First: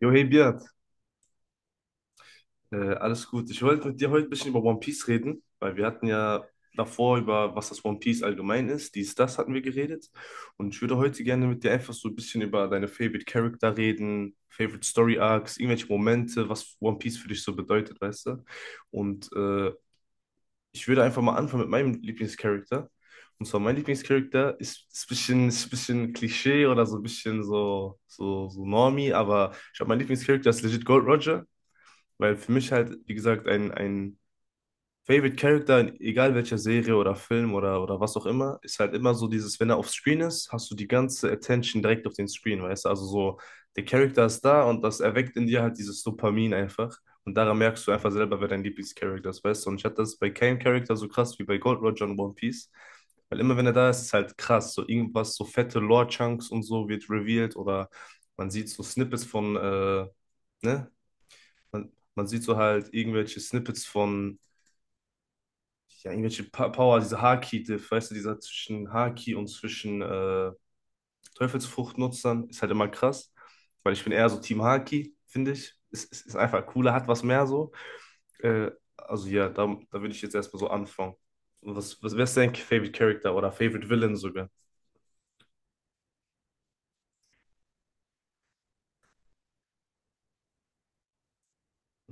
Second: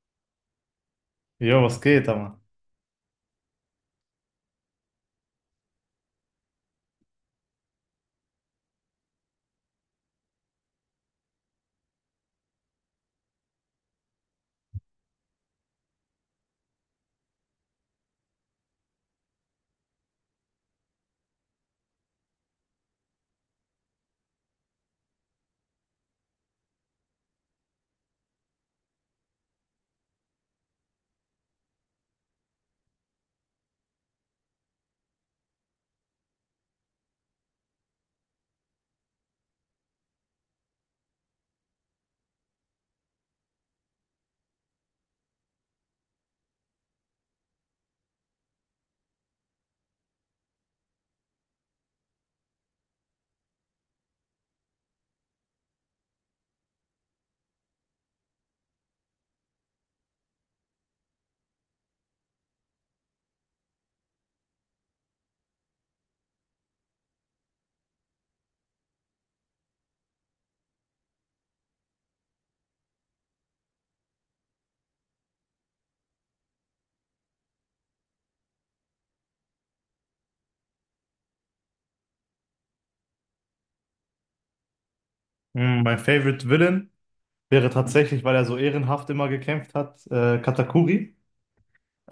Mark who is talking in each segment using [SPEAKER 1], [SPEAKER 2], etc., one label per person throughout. [SPEAKER 1] Jo, hey Beat,
[SPEAKER 2] Jo, was geht, aber?
[SPEAKER 1] alles gut. Ich wollte mit dir heute ein bisschen über One Piece reden, weil wir hatten ja davor über, was das One Piece allgemein ist, dies, das hatten wir geredet. Und ich würde heute gerne mit dir einfach so ein bisschen über deine Favorite Character reden, Favorite Story Arcs, irgendwelche Momente, was One Piece für dich so bedeutet, weißt du? Und ich würde einfach mal anfangen mit meinem Lieblingscharakter. Und zwar mein Lieblingscharakter ist ein bisschen Klischee oder so ein bisschen so Normie, aber ich habe meinen Lieblingscharakter ist legit Gold Roger. Weil für mich halt, wie gesagt, ein Favorite Character, in egal welcher Serie oder Film oder was auch immer, ist halt immer so dieses, wenn er auf Screen ist, hast du die ganze Attention direkt auf den Screen, weißt du? Also so, der Charakter ist da und das erweckt in dir halt dieses Dopamin einfach. Und daran merkst du einfach selber, wer dein Lieblingscharakter ist, weißt du? Und ich hatte das bei keinem Charakter so krass wie bei Gold Roger und One Piece. Weil immer wenn er da ist, ist halt krass. So irgendwas, so fette Lore-Chunks und so wird revealed oder man sieht so Snippets von ne, man sieht so halt irgendwelche Snippets von, ja, irgendwelche pa Power, diese Haki-Diff, weißt du, dieser zwischen Haki und zwischen Teufelsfruchtnutzern ist halt immer krass, weil ich bin eher so Team Haki, finde ich. Es ist einfach cooler, hat was mehr so. Äh, also ja, da würde ich jetzt erstmal so anfangen. Und wer ist dein Favorite Character oder Favorite Villain sogar?
[SPEAKER 2] Mein Favorite Villain wäre tatsächlich, weil er so ehrenhaft immer gekämpft hat, Katakuri.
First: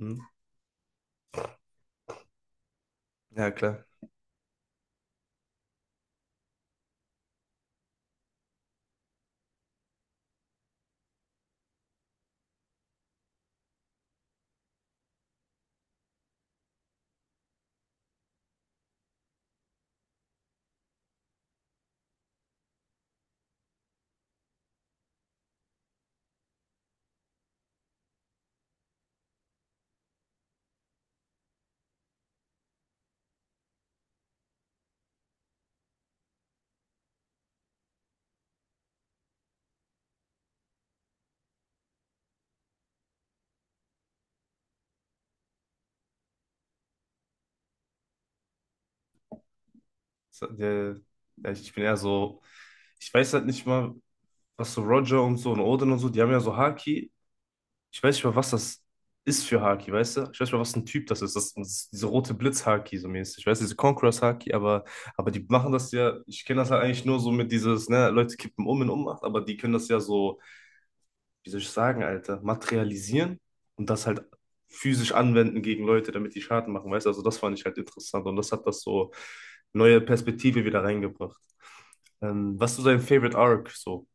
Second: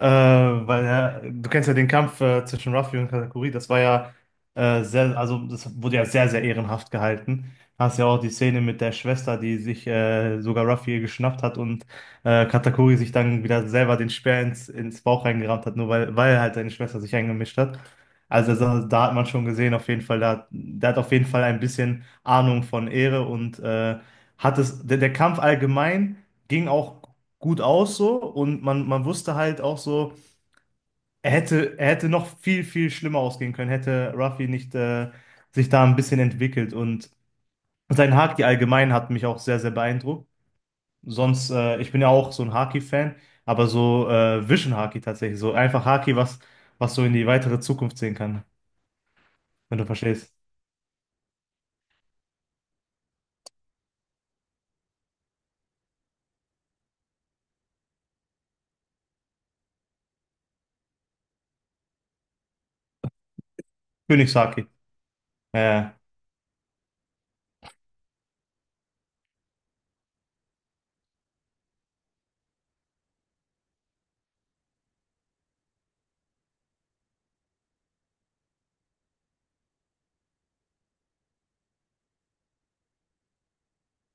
[SPEAKER 2] Weil ja, du kennst ja den Kampf zwischen Ruffy und Katakuri,
[SPEAKER 1] Ja,
[SPEAKER 2] das war
[SPEAKER 1] klar.
[SPEAKER 2] ja sehr, also das wurde ja sehr, sehr ehrenhaft gehalten. Hast ja auch die Szene mit der Schwester, die sich sogar Ruffy geschnappt hat und Katakuri sich dann wieder selber den Speer ins Bauch reingerammt hat, nur weil halt seine Schwester sich eingemischt hat. Also da hat man schon gesehen, auf jeden Fall, da, der hat auf jeden Fall ein bisschen Ahnung von Ehre. Und der Kampf allgemein ging auch gut aus so, und man wusste halt auch so, er hätte noch viel, viel schlimmer ausgehen können, hätte Ruffy nicht sich da ein bisschen entwickelt. Und sein Haki allgemein hat mich auch sehr, sehr beeindruckt. Sonst, ich bin ja auch so ein Haki-Fan, aber so Vision Haki tatsächlich, so einfach Haki, was so in die weitere Zukunft sehen kann, wenn du verstehst.
[SPEAKER 1] So. Ja, ich bin eher so, ich weiß halt nicht mal, was so Roger und so und Odin und so, die haben ja so Haki, ich weiß nicht mal, was das ist für Haki, weißt du? Ich weiß nicht mal, was ein Typ das ist. Das ist diese rote Blitz-Haki so mäßig. Ich weiß, diese Conquerors-Haki,
[SPEAKER 2] Königshaki.
[SPEAKER 1] aber die machen
[SPEAKER 2] Äh,
[SPEAKER 1] das ja. Ich kenne das halt eigentlich nur so mit dieses, ne, Leute kippen um in Ohnmacht, aber die können das ja so, wie soll ich sagen, Alter, materialisieren und das halt physisch anwenden gegen Leute, damit die Schaden machen, weißt du? Also, das fand ich halt interessant und das hat das so neue Perspektive wieder reingebracht. Was ist so dein Favorite Arc so?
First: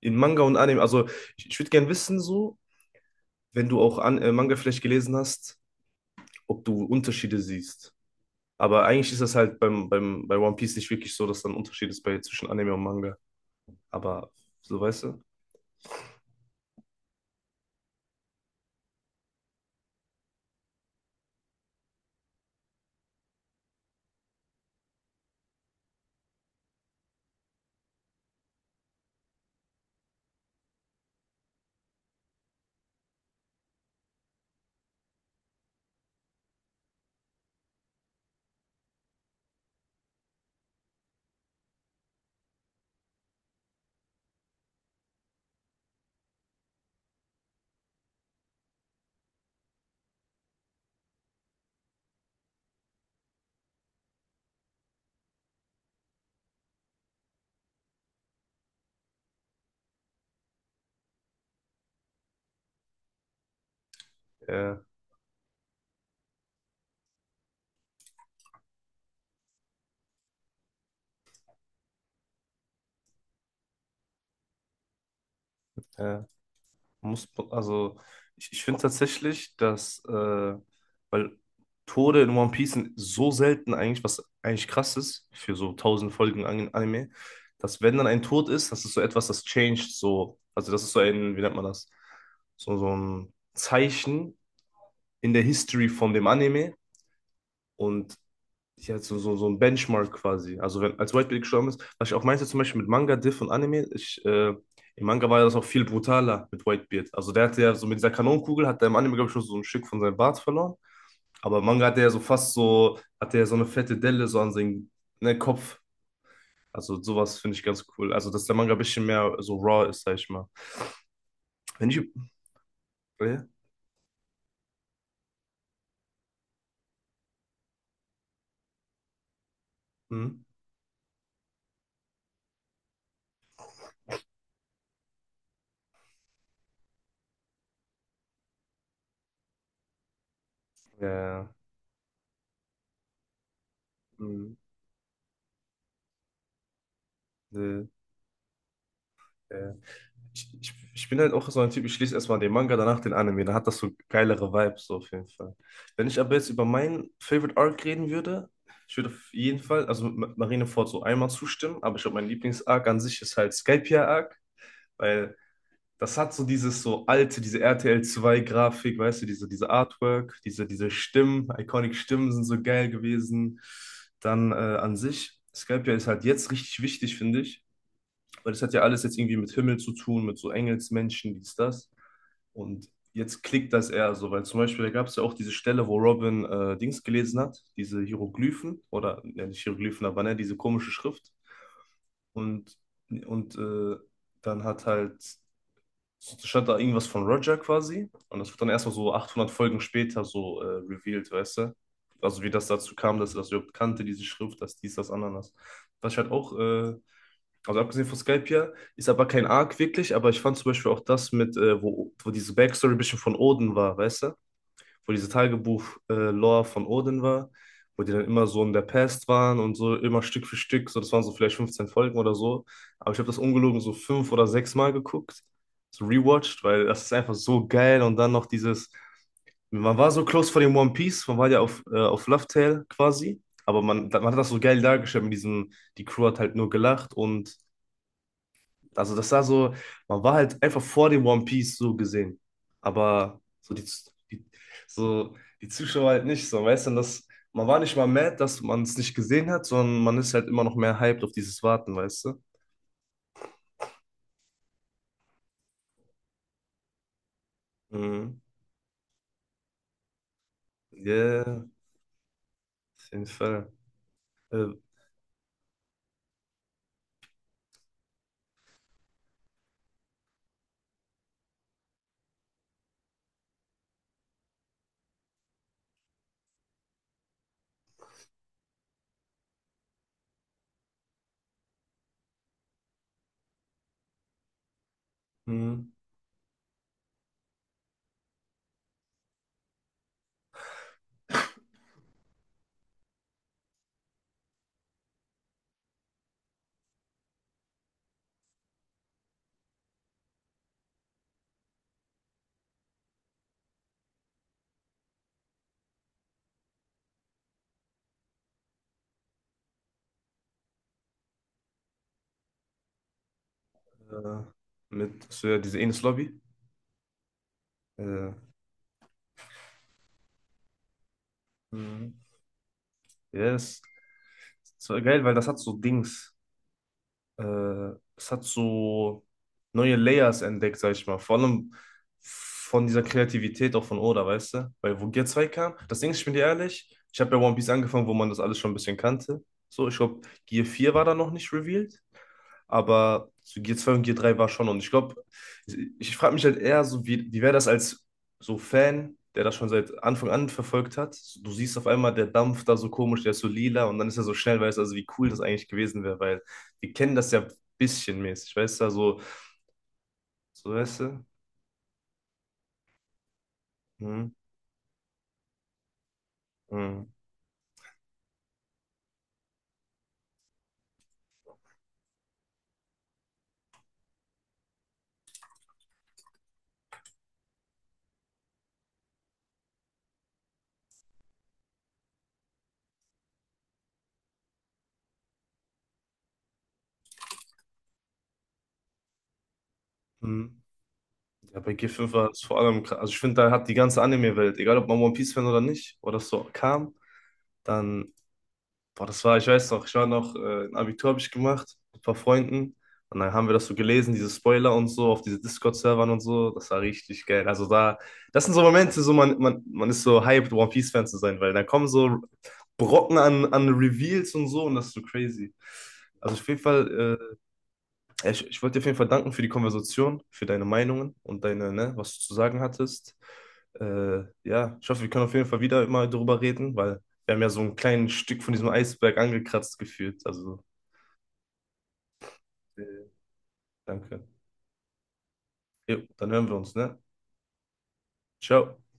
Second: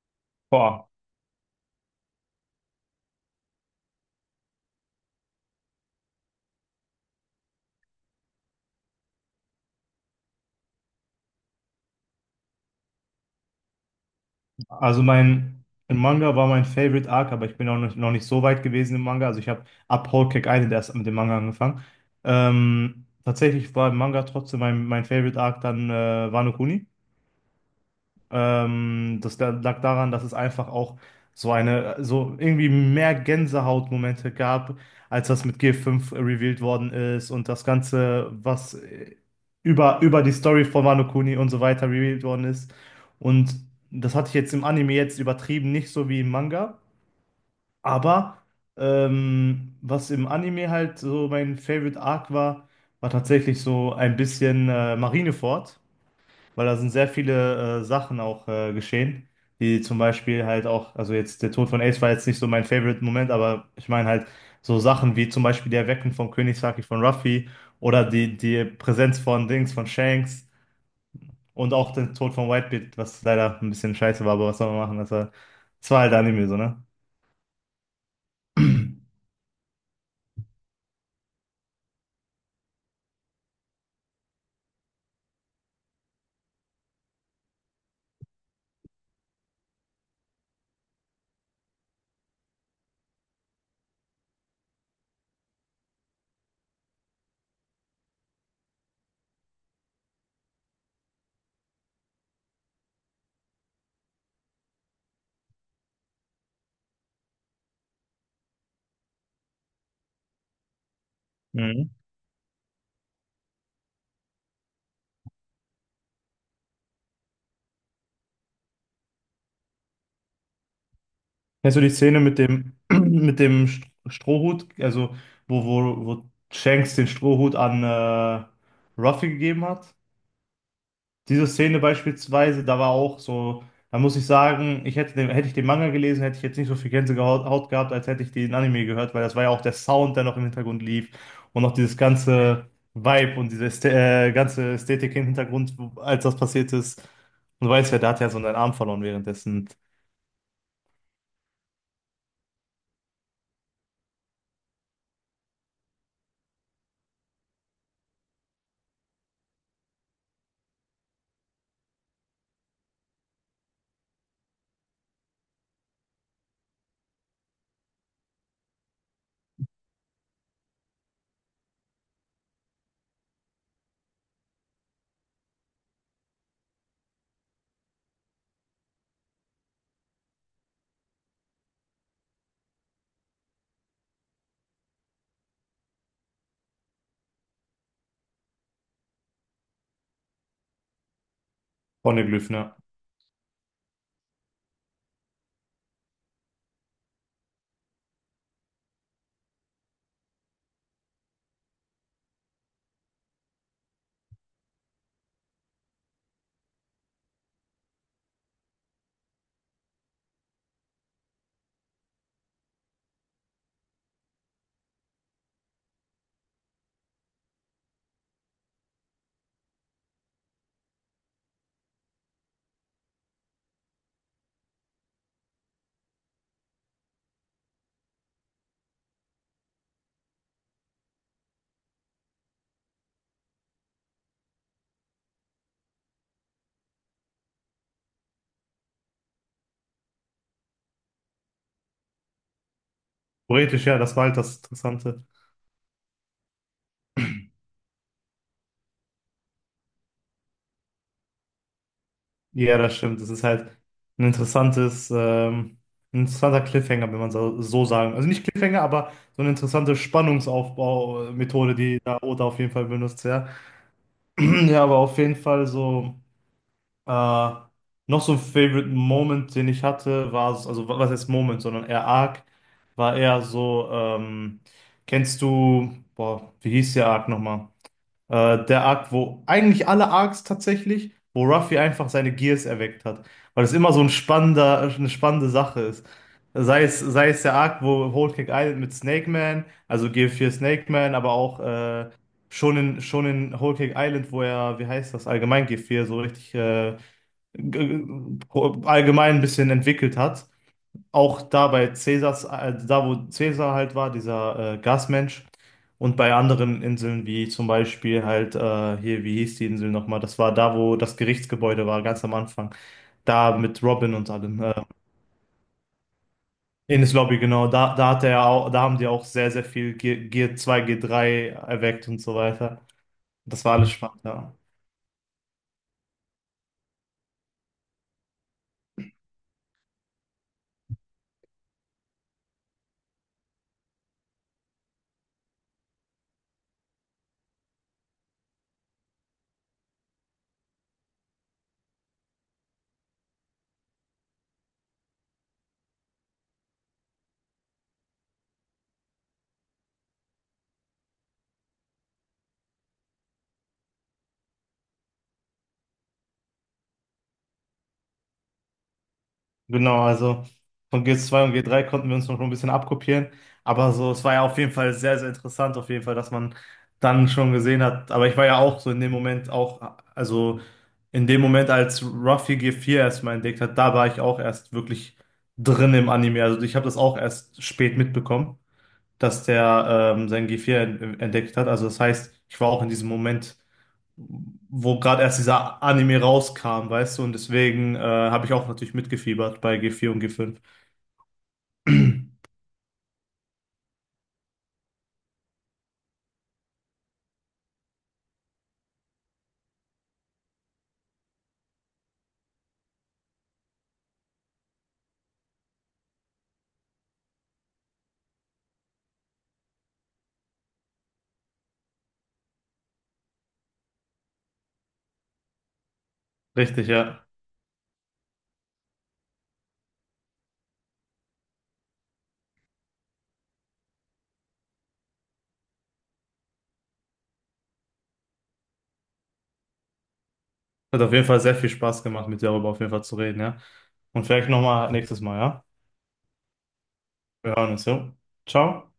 [SPEAKER 1] In Manga und Anime,
[SPEAKER 2] Boah.
[SPEAKER 1] also ich würde gerne wissen, so, wenn du auch an, Manga vielleicht gelesen hast, ob du Unterschiede siehst. Aber eigentlich ist das halt bei One Piece nicht wirklich so, dass da ein Unterschied ist bei, zwischen Anime und Manga. Aber so weißt
[SPEAKER 2] Also
[SPEAKER 1] du.
[SPEAKER 2] mein, im Manga war mein Favorite Arc, aber ich bin auch noch nicht so weit gewesen im Manga. Also ich habe ab Whole Cake Island erst mit dem Manga angefangen. Tatsächlich war im Manga trotzdem mein Favorite Arc dann Wano Kuni. Lag daran, dass es einfach auch so irgendwie mehr Gänsehautmomente gab, als das mit G5 revealed worden ist, und das Ganze, was über die Story von Wano Kuni und so weiter revealed worden ist. Und das hatte ich jetzt im Anime jetzt übertrieben, nicht so wie im Manga, aber was im Anime halt so mein Favorite Arc war, war tatsächlich so ein bisschen Marineford, weil da sind sehr viele Sachen auch geschehen, die zum Beispiel halt auch, also jetzt der Tod von Ace war jetzt nicht so mein Favorite-Moment, aber ich meine halt
[SPEAKER 1] Äh,
[SPEAKER 2] so Sachen wie zum Beispiel die Erweckung von König Saki von Ruffy oder die Präsenz von Dings, von Shanks und auch den Tod von Whitebeard, was leider ein bisschen scheiße war, aber was soll man machen, das war halt
[SPEAKER 1] äh,
[SPEAKER 2] Anime so, ne?
[SPEAKER 1] muss, also Ich finde tatsächlich, dass, weil Tode in One Piece sind so selten eigentlich, was eigentlich krass ist für so 1000 Folgen Anime, dass wenn dann ein Tod ist, das ist so etwas, das changed so, also das ist so ein, wie nennt man das? So, so ein Zeichen in der History von dem Anime und ja, so ein Benchmark quasi. Also wenn als White Bait gestorben ist, was ich auch meinte zum Beispiel mit Manga, Diff und Anime, im Manga war ja das auch viel brutaler mit Whitebeard. Also der hatte ja so mit dieser Kanonenkugel, hat er im Anime, glaube ich, schon so ein Stück von seinem Bart verloren. Aber im Manga
[SPEAKER 2] Mhm.
[SPEAKER 1] hat er ja so eine fette Delle so an seinem ne, Kopf. Also sowas finde ich ganz cool. Also dass der Manga ein bisschen mehr so raw ist, sag ich mal.
[SPEAKER 2] Kennst du
[SPEAKER 1] Wenn
[SPEAKER 2] die
[SPEAKER 1] ich...
[SPEAKER 2] Szene mit dem, mit
[SPEAKER 1] Ja?
[SPEAKER 2] dem Strohhut, also wo Shanks den Strohhut an Ruffy gegeben hat?
[SPEAKER 1] Hm?
[SPEAKER 2] Diese Szene beispielsweise, da war auch so, da muss ich sagen, hätte ich den Manga gelesen, hätte ich jetzt nicht so viel Gänsehaut Haut gehabt, als hätte ich den Anime gehört, weil das war ja auch der Sound, der noch im Hintergrund
[SPEAKER 1] Ja,
[SPEAKER 2] lief,
[SPEAKER 1] ja.
[SPEAKER 2] und noch dieses ganze Vibe und diese Ästhe
[SPEAKER 1] Hm.
[SPEAKER 2] ganze Ästhetik im Hintergrund, als das passiert ist. Und du
[SPEAKER 1] Ja.
[SPEAKER 2] weißt ja, da hat er so seinen Arm verloren währenddessen.
[SPEAKER 1] Äh, ich bin halt auch so ein Typ, ich lese erstmal den Manga, danach den Anime. Da hat das so geilere Vibes so auf jeden Fall. Wenn ich aber jetzt über meinen Favorite Arc reden würde, ich würde auf jeden Fall, also Marineford so einmal zustimmen, aber ich glaube, mein Lieblings-Arc an sich ist halt Skypiea-Arc, weil das hat so dieses so alte, diese RTL 2 Grafik, weißt du, diese Artwork, diese Stimmen, iconic Stimmen sind so geil gewesen. Dann an sich, Skypiea ist halt jetzt richtig wichtig, finde ich, weil das hat ja alles jetzt irgendwie mit Himmel zu tun, mit so Engelsmenschen, dies, das. Und jetzt klickt das eher so, weil zum Beispiel, da gab es ja auch diese Stelle, wo Robin Dings gelesen hat, diese Hieroglyphen, oder ja, nicht Hieroglyphen, aber ne, diese komische Schrift.
[SPEAKER 2] Poneglyph, ne?
[SPEAKER 1] Und, und dann hat halt, stand da irgendwas von Roger quasi. Und das wird dann erstmal so 800 Folgen später so revealed, weißt du? Also wie das dazu kam, dass er das überhaupt kannte, diese Schrift, dass dies, das, Ananas. Was ich halt auch, also abgesehen von Skype hier, ist aber kein Arc wirklich, aber ich fand zum Beispiel auch das mit, wo diese Backstory ein bisschen von Odin war, weißt du? Wo diese Tagebuch-Lore von Odin war, wo die dann immer so in der Past waren und so immer Stück für Stück, so das waren so vielleicht 15 Folgen oder so. Aber ich habe das ungelogen so fünf oder sechs Mal geguckt, so rewatcht, weil das ist einfach so geil und dann noch dieses, man war so close vor dem One Piece, man war ja auf Love Tale quasi, aber man hat das so geil dargestellt mit diesem, die Crew hat halt nur gelacht und also das war so, man war halt einfach vor dem One Piece so gesehen. Aber so
[SPEAKER 2] Theoretisch, ja, das war halt
[SPEAKER 1] die,
[SPEAKER 2] das Interessante.
[SPEAKER 1] so die Zuschauer halt nicht so, weißt du, das, man war nicht mal mad, dass man es nicht gesehen hat, sondern man ist halt immer noch mehr hyped auf dieses Warten, weißt du?
[SPEAKER 2] Ja, das stimmt. Das ist halt ein interessantes, ähm, ein interessanter Cliffhanger, wenn man so, so sagen. Also
[SPEAKER 1] Mhm.
[SPEAKER 2] nicht Cliffhanger, aber so eine interessante
[SPEAKER 1] Yeah,
[SPEAKER 2] Spannungsaufbau-Methode, die da Oda auf jeden Fall
[SPEAKER 1] auf
[SPEAKER 2] benutzt,
[SPEAKER 1] jeden
[SPEAKER 2] ja.
[SPEAKER 1] Fall. Äh,
[SPEAKER 2] Ja, aber auf jeden Fall so, äh, noch so ein Favorite Moment, den ich hatte, war, also was heißt Moment, sondern eher Arc, war eher so, kennst du, boah, wie hieß der Arc nochmal? Der Arc, wo eigentlich alle Arcs tatsächlich, wo Ruffy einfach seine Gears erweckt hat, weil es immer so ein spannender, eine spannende Sache
[SPEAKER 1] mhm.
[SPEAKER 2] ist. Sei es der Arc, wo Whole Cake Island mit Snake Man, also GF4 Snake Man, aber auch schon in Whole Cake Island, wo er, wie heißt das, allgemein GF4 so richtig g- allgemein ein bisschen entwickelt hat. Auch da bei Cäsars, da wo Cäsar halt war, dieser Gasmensch. Und bei anderen Inseln, wie zum Beispiel halt hier, wie hieß die Insel nochmal? Das war da, wo das Gerichtsgebäude war, ganz am Anfang. Da mit Robin und
[SPEAKER 1] äh,
[SPEAKER 2] allem.
[SPEAKER 1] mit so, ja, diese Enes Lobby.
[SPEAKER 2] Ines Lobby, genau. Da hat
[SPEAKER 1] Äh,
[SPEAKER 2] er auch, da haben die auch sehr, sehr viel G G2, G3 erweckt
[SPEAKER 1] mhm.
[SPEAKER 2] und so weiter. Das war
[SPEAKER 1] Yes.
[SPEAKER 2] alles spannend, ja.
[SPEAKER 1] Das war geil, weil das hat so Dings. Es hat so neue Layers entdeckt, sag ich mal. Vor allem von dieser Kreativität auch von Oda, weißt du? Weil wo Gear 2 kam, das Ding ist, ich bin dir ehrlich, ich habe bei One Piece angefangen, wo man das alles schon ein bisschen kannte. So, ich glaube, Gear 4 war da noch nicht revealed. Aber so G2 und G3 war schon. Und ich glaube, ich frage mich halt eher so, wie wäre das als so Fan, der das schon seit Anfang an verfolgt hat? Du siehst auf einmal der Dampf da so komisch, der ist so lila und dann ist er so schnell, weißt du, also wie cool das eigentlich gewesen wäre, weil wir kennen das ja bisschen mäßig, weißt du, also,
[SPEAKER 2] Genau, also
[SPEAKER 1] so weißt
[SPEAKER 2] von g
[SPEAKER 1] du.
[SPEAKER 2] zwei und G3 konnten wir uns noch schon ein bisschen abkopieren, aber so, es
[SPEAKER 1] Hm,
[SPEAKER 2] war ja auf jeden Fall sehr, sehr interessant, auf jeden Fall, dass man
[SPEAKER 1] hm,
[SPEAKER 2] dann schon gesehen hat. Aber ich war ja auch so in dem Moment auch, also in dem Moment, als Ruffy G4 erstmal entdeckt hat, da war ich auch erst wirklich drin im Anime, also ich habe das auch erst spät mitbekommen, dass der sein G4 entdeckt hat. Also das heißt, ich war auch in diesem Moment, wo gerade erst dieser Anime rauskam, weißt du, und deswegen habe ich auch natürlich mitgefiebert bei G4 und
[SPEAKER 1] hm.
[SPEAKER 2] G5.
[SPEAKER 1] Ja, bei G5 war es vor allem, also ich finde, da hat die ganze Anime-Welt, egal ob man One Piece-Fan oder nicht, oder das so kam, dann Boah, das war, ich weiß noch, ich war noch, ein Abitur habe ich gemacht mit ein paar Freunden und dann haben wir das so gelesen, diese Spoiler und so auf diese Discord-Servern und so. Das war richtig geil. Also da, das sind so Momente, so man ist so hyped, One Piece-Fan zu sein, weil da kommen so Brocken an Reveals und so und das ist so crazy. Also auf jeden
[SPEAKER 2] Richtig,
[SPEAKER 1] Fall,
[SPEAKER 2] ja.
[SPEAKER 1] ja, ich wollte dir auf jeden Fall danken für die Konversation, für deine Meinungen und deine, ne, was du zu sagen hattest. Ja, ich hoffe, wir können auf jeden Fall wieder immer darüber reden, weil wir haben ja so ein kleines Stück von diesem Eisberg angekratzt gefühlt. Also,
[SPEAKER 2] Hat auf jeden Fall sehr viel Spaß gemacht, mit dir darüber auf jeden Fall
[SPEAKER 1] äh,
[SPEAKER 2] zu reden, ja. Und
[SPEAKER 1] danke.
[SPEAKER 2] vielleicht nochmal nächstes Mal, ja?
[SPEAKER 1] Jo, dann hören wir uns, ne?
[SPEAKER 2] Wir hören uns, ja.
[SPEAKER 1] Ciao.
[SPEAKER 2] Ciao.